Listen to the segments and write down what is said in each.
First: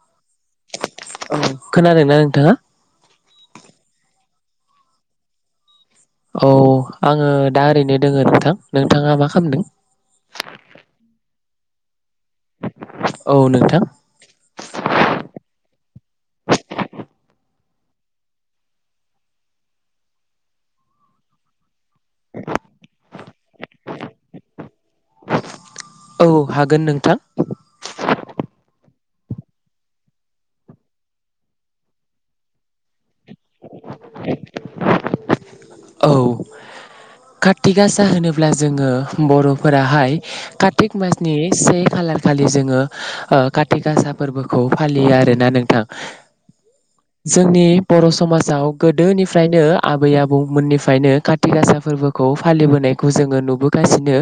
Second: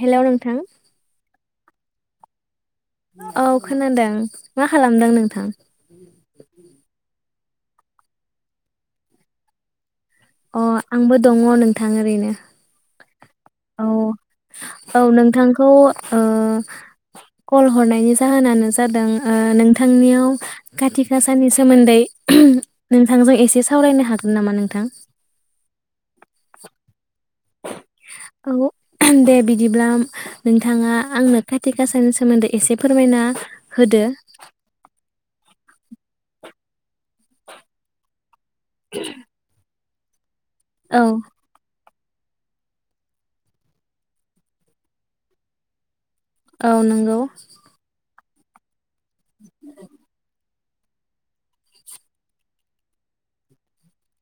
Hello नोंथां औ खोनादोंना नोंथाङा औ खोनादों मा खालामदों नोंथां? औ आंङो दा ओरैनो दोङो नोंथां, नोंथाङा मा खालामदों? अ आंबो दङ नोंथां ओरैनो। [inaudible] औ औ नोंथांखौ ओ कल हरनायनि जाहोनानो जादों ओ नोंथांनियाव कातिक आसानि सोमोन्दै नोंथांजों एसे सावरायनो हागोन नामा नोंथां? औ हागोन नोंथां औ दे बिदिब्ला नोंथाङा आंनो खाति गासानि सोमोन्दै एसे फोरमायना होदो औ कार्तिक आसा होनोब्ला जोङो बर'फोरा हाय कार्तिक औ मासनि से खालार खालि जोङो ओ कार्तिक आसा फोरबोखौ फालियो आरोना नोंथां। औ नंगौ जोंनि बर' समाज जाव गोदोनिफ्रायनो आबै आबौ मोननिफ्रायनो काति गासा फोरबोखौ फालिबोनायखौ जोङो नुबोगासिनो।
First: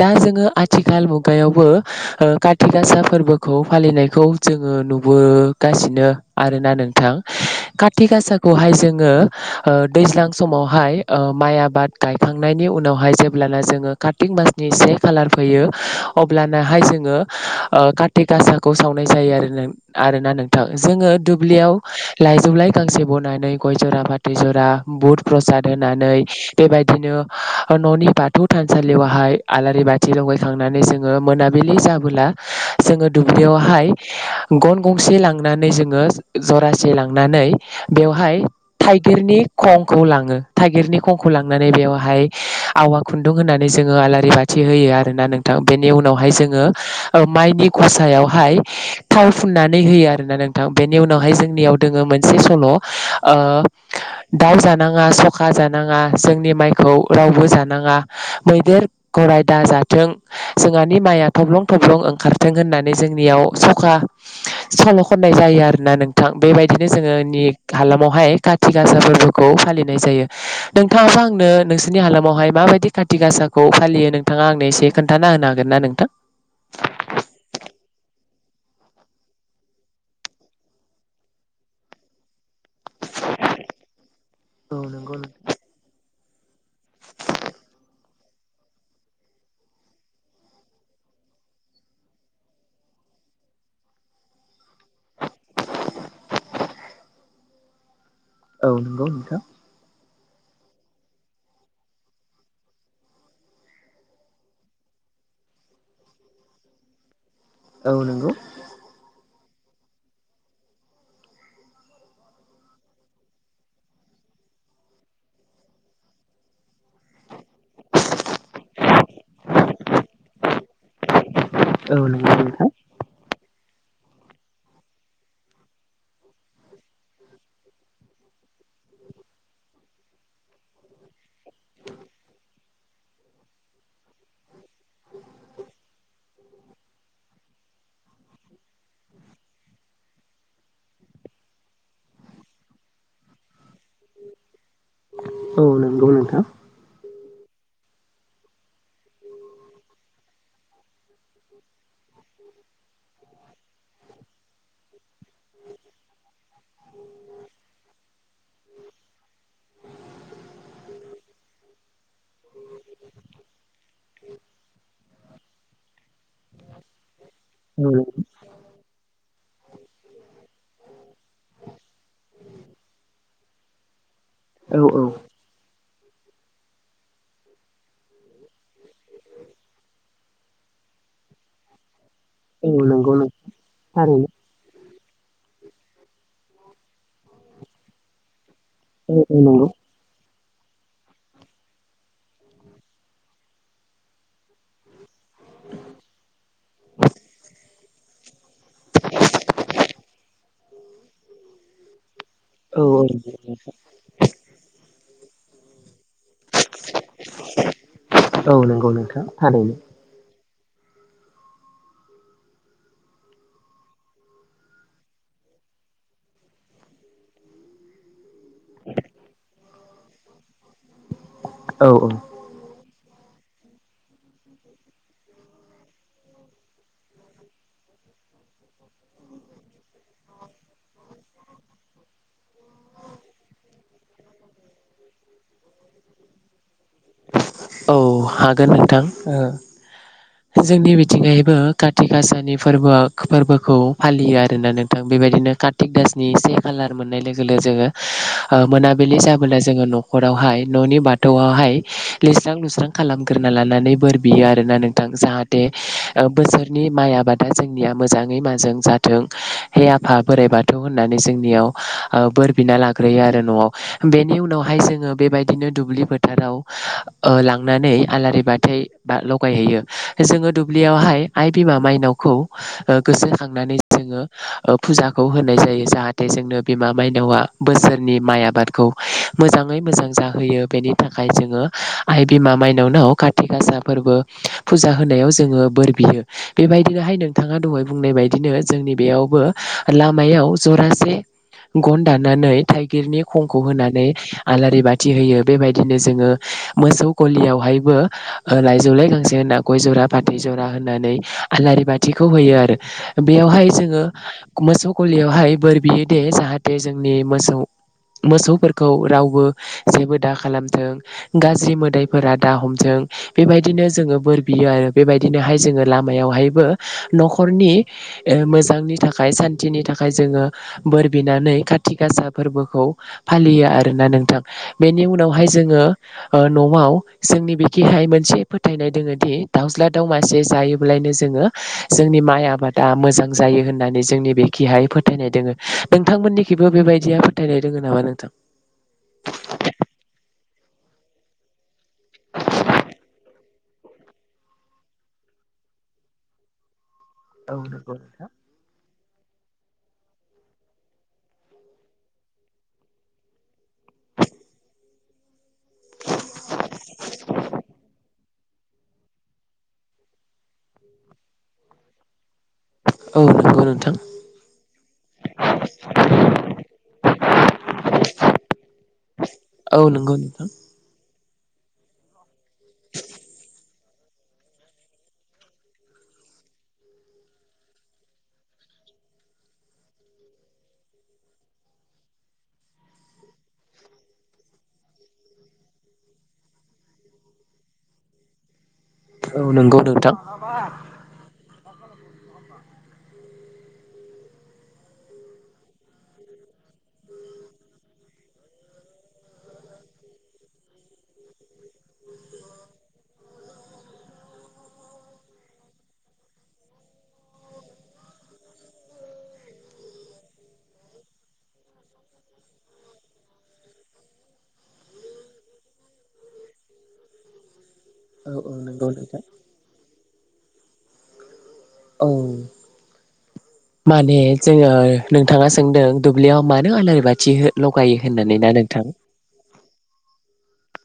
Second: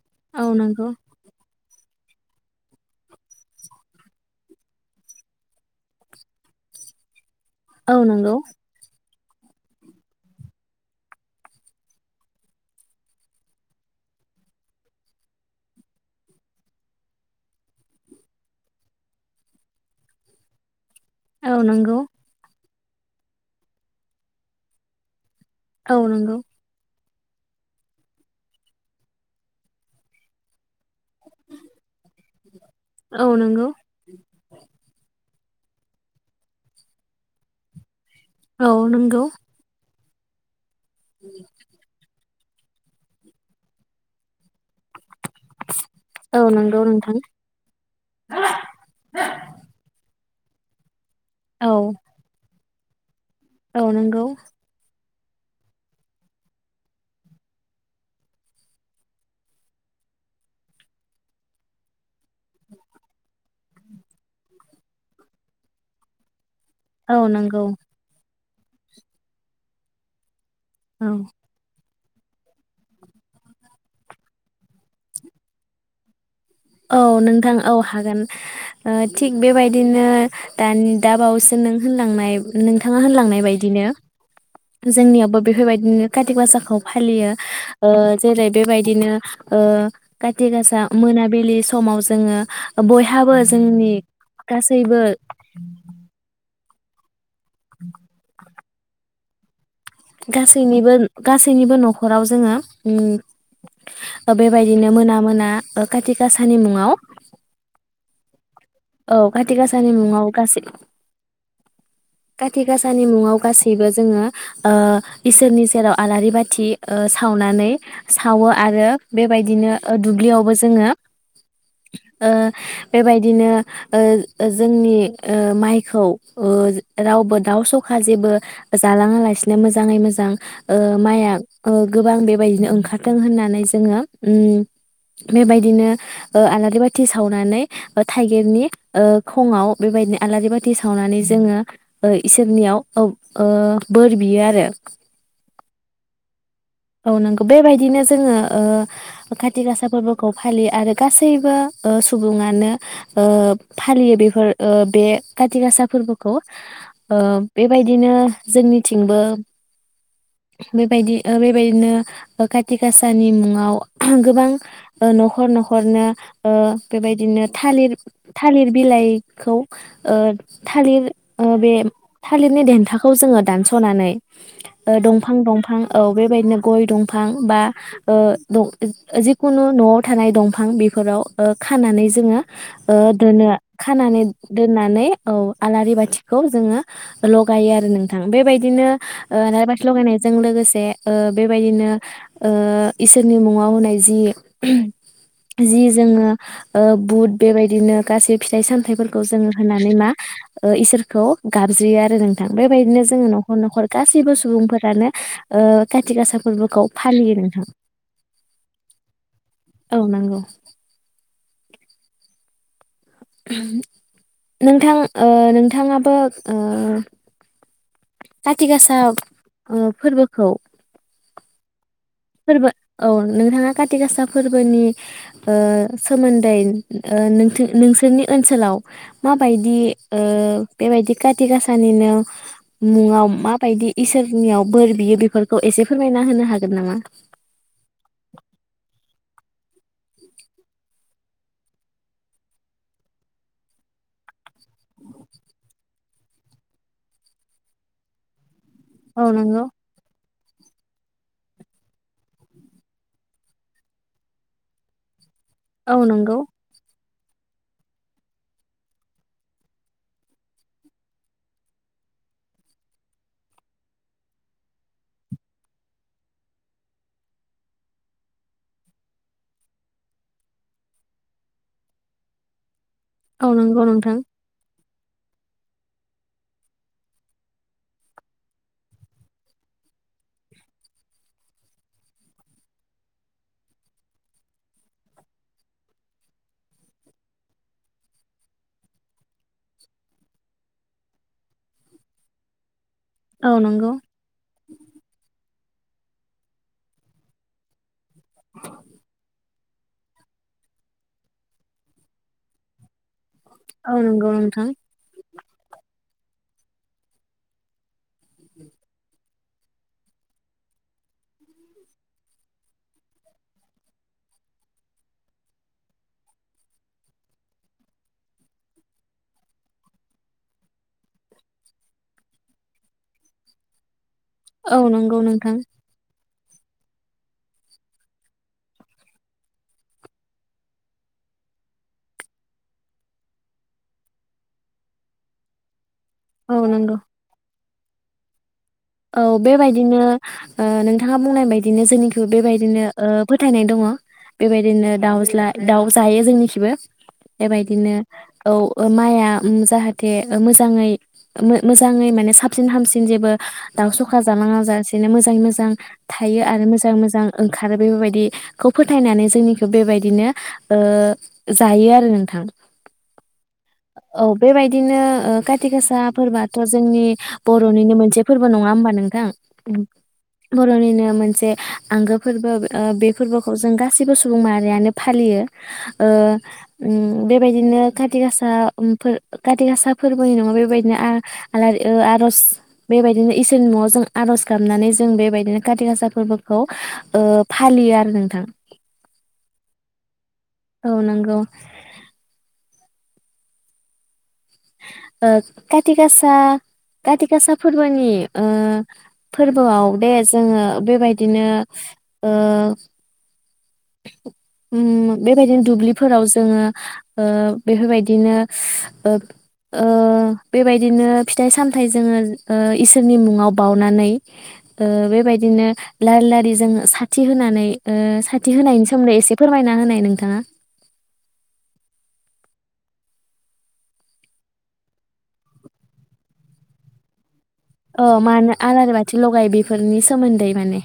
दा औ जोङो नंगौ आथिखाल मुगायावबो ओ कारति गासा फोरबोखौ फालिनायखौ जोङो नुबोगासिनो आरोना नोंथां औ कातिक नंगौ आसाखौहाय जोङो ओ दैज्लां समावहाय ओ माइ आबाद गायखांनायनि उनावहाय जेब्लाना जोङो काटिक मासनि से खालार फैयो अब्लानाहाय जोङो काटि गासाखौ सावनाय जायो आरो नों आरोना नोंथां। जोङो औ दुब्लियाव नंगौ लाायजौलाइ गांसे बनानै गय जरा फाथै जरा बुथ प्रसाद औ होनानै नंगौ बेबायदिनो न'नि बाथौ थानसालियावहाय आलारि बाथि लगायखां माने जोङो मोनाबिलि जाबोला जोङो औ नंगौ दुब्लियावहाय गन गंसे लां नानै जोङो जरासे लांनानै, बेवहाय औ नंगौ थाइगिरनि खं, खौ लाङो। थाइगिरनि खंखौ लांनानै बेवहाय, आवा खुन्दुं होननानै जोङो आलारि बाथि, होयो आरो ना नोंथां, बेनि उनावहाय औ जोङो नंगौ नोंथां ओ माइनि गसायावहाय थाव फुननानै होयो आरो ना नों थांफिन बेनि उनावहाय जोंनियाव औ दोङो मोनसे सल' ओ औ नंगौ दाउ जा सखा जानाङा, जोंनि माइखौ रावबो जानाङा, मैदेर -गराय दााजाथों, जोंहानि माइया थब्लं थब्लं ओंखारथों होननानै जोंनियाव सखा सल खननाय जायो आरोना नोंथां। बेबायदिनो औ जोंहानि नंगौ हालामावहाय। खाथि गासा फोरबो खौ फालिनाय जायो। औ नोंथाङाबा आंनो नों नोंसोरनि हालामावहाय माबायदि खाथि गासाखौ फालियो नोंथाङा आंनो एसे खोन्थाना होनो हागोन ना नोंथां? औ नोंथां औ हागोन ओ थिग बेबायदिनो दानि दा बावैसो नों होनलांनाय नोंथाङा होनलांनाय बायदिनो औ नंगौ जोंनियावबो बेफोरबायदिनो, खाथि गासाखौ फालियो ओ- जेरै बेबायदिनो ओ- खाथि गासा मोनाबिलि मोनाबिलि समाव जोङो बयहाबो जोंनि गासैबो, [inaudible] औ नंगौ नोंथां। गासैनिबो, गासैनिबो नखराव जोङो उम बेबायदिनो मोना मोना खाति गाासानि मुङाव, औ नंगौ। औ खाथि गाासानि मुङाव गासै, खाथि गाासानि मुङाव गासैबो जोङो ओ- इसोरनि सेराव आलारि बाथि, ओ सावनानै सावो आरो बेबायदिनो ओ दुब्लियावबो जोङो औ ओ नंगौ नोंथां बेबायदिनो, ओ जोंनि ओ माइखौ ओ रावबो दाउ सखा जेबो जालाङालासिनो मोजाङै मो [unintelligible] ओ माइया गोबां बेबायदिनो ओंखार बुंहोनानै जोङो ओम- बेबादिनो ओ-आलारि बाथि सावनानै थाइगिर, थागिरनि खङआव बेबायदिनो आलारि बाथि सावनानै जोङो इसोरनियाव औ ओ बोर बियो आरो औ नंगौ नोंथां। औ नंगौ बेबायदिनो जोङो खाति गासा फोरबोखौ फालियो आरो गासैबो ओ सुबुङानो ओ फालियो बेफोर ओ बे काति गासा फोर्बोखौ ओ बेबायदिनो जोंनिथिंबो बेबायदि बेबायदिनो खाथि खासानि मुङाव गोबां ओ नखर नखरनो ओ बेबाय बिदिनो थालिर औ थालिर बिलाइखौ ओ थालिर ओ बे थालिरनि देथाखौ जोङो दानस'नानै औ ओ औ दंफां दंफां औ बेबायदिनो गय दंफां बा ओ द जिखुनु न'आव थानाय दंफां बेफोराव ओ खानानै जा जोङो औ ओ नंगौ नोंथां दोनो खानानै थारैनो दोननानै औ आलारि बाथिखौ जोङो लगायो आरो नोंथां बेबाय दिनो ओ [unintelligible] लगायनायजों लोगोसे ओ बेबायदिनो ओ इसोरनि मुङाव होनाय जि जि जोङो ओ बुद बेबायदिनो गाजि फिथाइ सामथायाइफोरखौ जोङो होनानै मा ओ इसोरखौ गाबज्रियो आरो जों थां औ बेबायदिनो जोङो नखर नखर गासिबो स फोरानो ओ काथि गासा फोरबोखौ फालियो नोंथां औ थारैनो औ नांगौ। नोंथां ओ नोंथाङाबो ओ काति गासा ओ फोर्बोखौ औ औ। फोरबो औ नोंथाङा काथि गासा फोरबोनि ओ सोमोन्दै नोंथ-नोंसोरनि ओनसोलाव माबायदि ओ बेबायदि काति गासानिनो मुङाव माबायदि इसोरनियाव बोर बियो बेफोरखौ एसे फोरमायना होनो हागोन नामा? औ हागोन नोंथां ओ जोंनि बिथिंआयबो काति गासानि फोर्बोआ फोर्बोखौ फालियो आर दा नोंथां बेबायदिनो काथि [unintelligible] नि से खालार मोननाय लोगो लोगो जोङो हो मोनाबिलि औ जाबोला नंगौ। जोङो नखर बेवहाय न'नि बाथौआवहाय लिरस्रां लुस्रां खालामग्रोना लानानै बोर बियो आरोना नोंथां जाहाथ औ बे नंगौ बोसोरनि माइ [unintelligible] बादा जोंनिया मोजाङै मोजां जाथों हे आफा बोराइ बाथौ होननानै जोंनियाव ओ बोर बिना लाग्रोयो आरो न'आव बेनि उनावहाय जोङो बेबायदिनो दुब्लि फोथाराव ओ लांनानै आलारि बाथै लगायहैयो जोङो दुब्लियावहाय आइ बिमा माइनावखौ ओ औ गोसोखांनानै नंगौ नोंथां जोङो ओब फुजाखौ होनाय जायो जाहाथे जोंनो बिमा मायनावा बोसोरनि माइ आबादखौ मोजाङै मोजां जाहोयो बेनि थाखाय जों ङो आइ बिमा माइनावनाव काथि गासा फोरबो फुजा होनायाव जोङो बोर बियो बेबायदिनोहाय नोंथाङा दहाय बुंनाय बायदिनो जोंनि बेयावबो लामायाव जरासे गन दान्नानै थाइगिरनि औ खंखौ नंगौ होनानै आलारि बाथि होयो। बेबायदिनो जोङो मोसौ गलियावहायबो लाइजौलाय गांसे होनना गय जरा फाथै जरा होननानै आलारि बाथिखौ होयो आरो बेयावहाय औ जोङो नंगौ नोंथां मोसौ गलियावहाय बोर बियो। दे जाहाथे जोंनि मोसौ मोसौफोरखौ रावबो जेबो दाखालामथों गाज्रि मोदैफोरा दा हमदों बेबायदिनो जोङो बोर बियो आरो बेबायदिनोहाय जोङो लामायावहायबो गाज्रि मोन्थायफोरा दाहमथों बे बायदिनो जों बोर बियो आरो बेबादिनो जों लामायावहायबो नखरनि मोजांनि थाखाय सान्थिनि थाखाय जोङो बोर बिनानै खाथि गासा फोरबोखौ फालियो आरोना नों नोंथां थ' औ बेनि नंगौ उनावहाय नोंथां जोङो नआव जोंनि बिखिहाय मोनसे फोथायनाय दोङोदि नआव जोंनि बेखैहाय मोनसे फोथायनाय दोङो दि दाउज्ला दाउ मासे जायोबोला लायनो जोंनि माइ आबादा मोजां जायो होननानै जोंनि बिखिहाय फोथायनाय फोथायनाय दोङो। नोंथांमोननि औ खैबो नंगौ बेबायदिया फोथायनाय लोगो नामा नोंथां औ बे बायदिनो ओ नोंथाङा बुंनाय बायदिनो जोंनिखौबो बेबायदिनो ओ फोथायनाय दङ बेबायदिनो दावज्ला दाउ जायो जोंनिखिबो। बेबायदिनो औ माइआ उम जाहाथे ओ मोजाङै ओ मो-मोजाङै माने साबसिन हामसिन जेबो दाउ सखा जालाङा जाासेनो मोजाङै मोजां थायो आरो मोजाङै मोजां ओंखारो बेफोरबायदिखौ फोथायनानै जोंनिखौबो बेबायदिनो ओ जायो आरो नोंथां। औ नंगौ नोंथां औ बेबायदिनो खाथि गासा फोरबोआथ जोंनि बरनिनो मोनसे नङा होमबा नोंथां औ नंगौ नोंथां बर'नि मोनसे आंगो फोरबो ओ बे फोरबोखौ जों गासिबो सुबुं माहारियानो फालियो ओ उम बेबायदिनो खाथिगासा फोरबो खाथिआसा नङा बेबायदिनो आलारि ओ आरज बेबायदिनो इसोरनि नआव जों आरज गाबनानै जों बेबायदिनो खााति गासा फोरबोखौ फालियो आरो नोंथां। औ नंगौ नोंथां। औ नंगौ। ओ खाथिगासा खाथि गासा फोरबोनि ओ फोरबोआव दे जोङो बेबायदिनो ओ उम बेबायदिनो दुब्लिफोराव जोङो ओ बेफोरबायदिनो ओ बेबायदिनो फिथाइ सामथाइ जोङो ओ इसोरनि मुङाव बाउनानै ओ बेबायदिनो लारि लारि जोङो साथि होनानै ओ औ बिदि औ होनायनि नंगौ सोमोन्दै नोंथां एसे फोरमायना होनाय नोंथाङा औ माने जोङो नोंथाङा सोंदों दुब्लियाव मानो आलारि बाथि हो अ मानो आलारि बाथि लगायो बेफोरनि सोमोन्दै माने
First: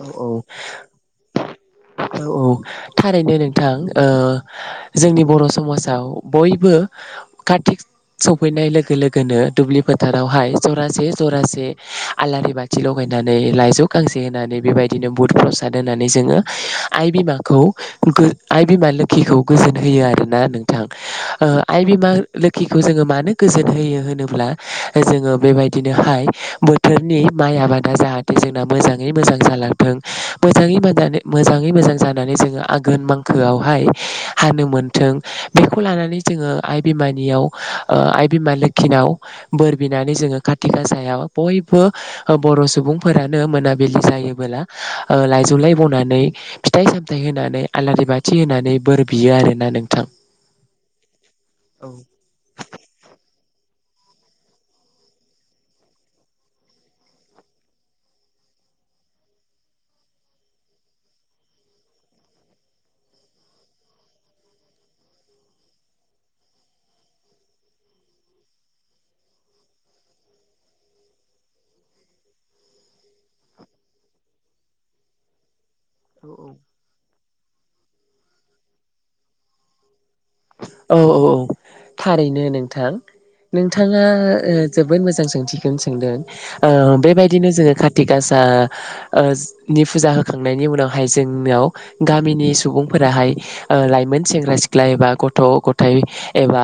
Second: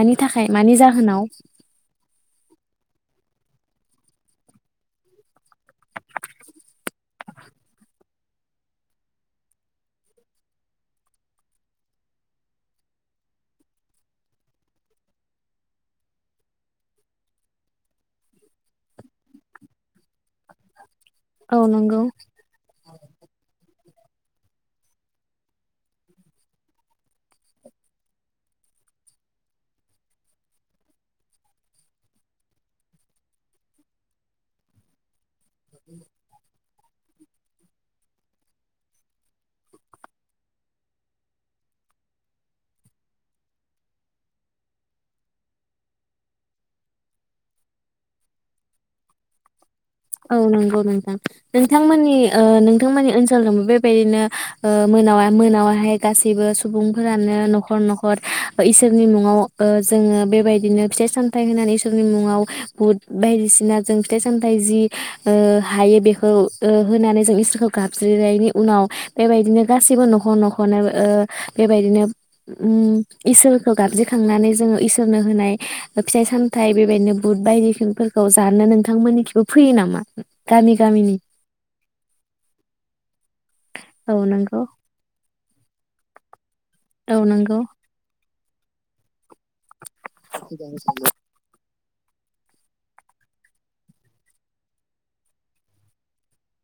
औ औ थाखाय मानि जाहोनाव औ औ थारैनो नोंथां ओ जोंनि बर' समाजाव बयबो कार्तिक सफैनाय लोगो लोगोनो दुब्लि फोथारावहाय जरासे जरासे आलारि बाथि लगायनानै लाइजौ गांसे होनानै बेबायदिनो बुद प्रसाद होनानै जोङो आइ बिमाखौ आइ बिमा लोखिखौ गोजोन होयो आरोना नोंथां। ओ औ आइ नंगौ बिमा लोखिखौ जोङो मानो गोजोन होयो होनोब्ला जोङो बेबायदिनो हाय बोथोरनि माइ आबादा जाहाथे जोंना मोजाङै मोजां जालांथों मोजै मोजां जानानै जोङो आघोन मांखोआवहाय हानो मोनथों बेखौ लानानै जोङो आइ बिमानियाव आइ बिमा लोखिनाव बोर बिनानै जोङो खाारथि गासायाव बयबो बर सुबुंफोरानो मोनाबिलि जायो। बोला ओ लाइजौलाय बनानै फिथाइ सामथायाइ होनानै आलारि बाथि होनानै बोर बियो आरोना नों औ नंगौ नोंथां नोंथांमोननि नोंथां मोननि ओनसो खुलुमो बेबायदिनो मोना मोनायावाहाय गासैबो सुबुंफोरानो न'खर न'खर इसोरनि मुङाव जोङो बेबायदिनो फिथाइ सामथाइ होनानै इसोरनि मुङाव बुद बायदिसिना जों फिथाइ सामथाय जि ओ हायो बेखौ ओ होनानै जों इसोरखौ गाबज्रिनायनि उनाव बेबायदिनो गासैबो न'खर न'खरनो ओ बेबायदिनो उम इसोरखौ गाबज्रिखांनानै जोङो इसोरनो होनाय ओ फिथाइ औ औ सामथाय बेबायदिनो बुट बायदिफोरखौ जानो नोंथांमोननि खि फैयो नामा? गामि औ गामिनि औ औ थारैनो नोंथां नोंथाङा औ ओ नंगौ जोबोद मोजां सोंथि दों सोंदों। ओ औ बेबायदिनो नंगौ जोङो खाथि गास। दा ओज। नि फुजा होखांनायनि उनावहाय जोंनियाव। गामिनि सुबुंफोराहाय ओ लाइमोन सेंग्रा सिख्ला एबा गथ'-गथाइ एबा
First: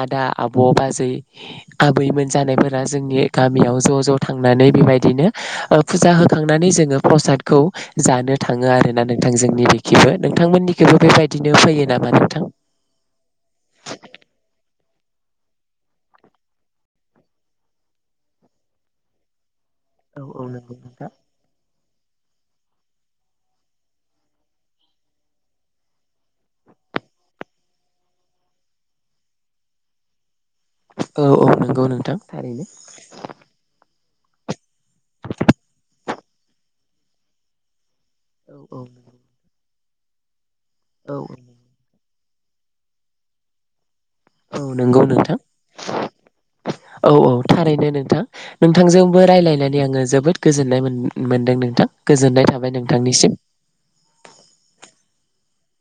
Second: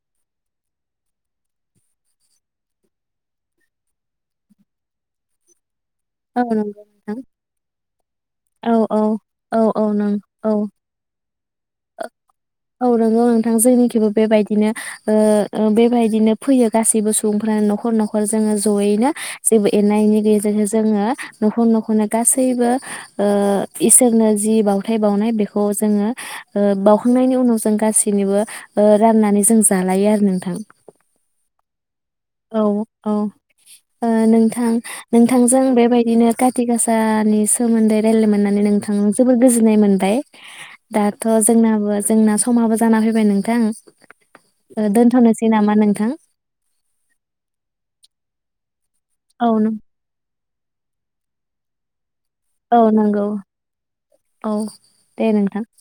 आदा, आब, बाजै, आबैमोन जानायफोरा जोंनि गामियाव ज' ज' थांनानै बिबायदिनो ओ फुजा औ होखांनानै नंगौ जोङो नोंथां प्रसादखौ जानो थाङो औ औ आरोना नोंथां औ जोंनि औ बिखिबो नों औ नोंथांमोननिखिबो बेबायद बिदिनो फैयो नामा नोंथां। औ नोंगौ नोंथां जोंनिखथबो बेबायदिनो ओ ओ बेबायदिनो फैयो गासैबो सुबुंफ्रानो नखर नखर जोङो जयैनो। जेबो एना एनि औ औ नंगौ गेजेरजों नोंथां। जोङो न'खर खना गासैबो ओ इसोरनो जि बावथाय बावनाय बेखौ जोङो ओ बावखांनायनि उन। उनाव जों गासैनिबो ओ राननानै जों जालायो आरो नोंथां। औ औ नोंगौ नोंथां। औ थारैनो औ ओ नोंथां नोंथांजों बेबायदिनो काति गासाआनि सोमोन्दै। रायलायनो मोननानै औ नोंथांनो औ जोबोर गोजोननाय मोन [unintelligible] दाथ औ जोंनाबो। जोंना समाबो जाना फैबाय नोंथां। औ ओ नंगौ नोंथां दोनथ'नोसै नामा नोंथां औ औ थारैनो नोंथां नों। नोंथांजोंबो औ नों रायलायनानै आङो जोबोद। गोजोननाय मोन मोनदों नोंथां। गोजोननाय थाबाय औ नोंगौ नोंथांनिसिम औ दे नोंथां। [inaudible]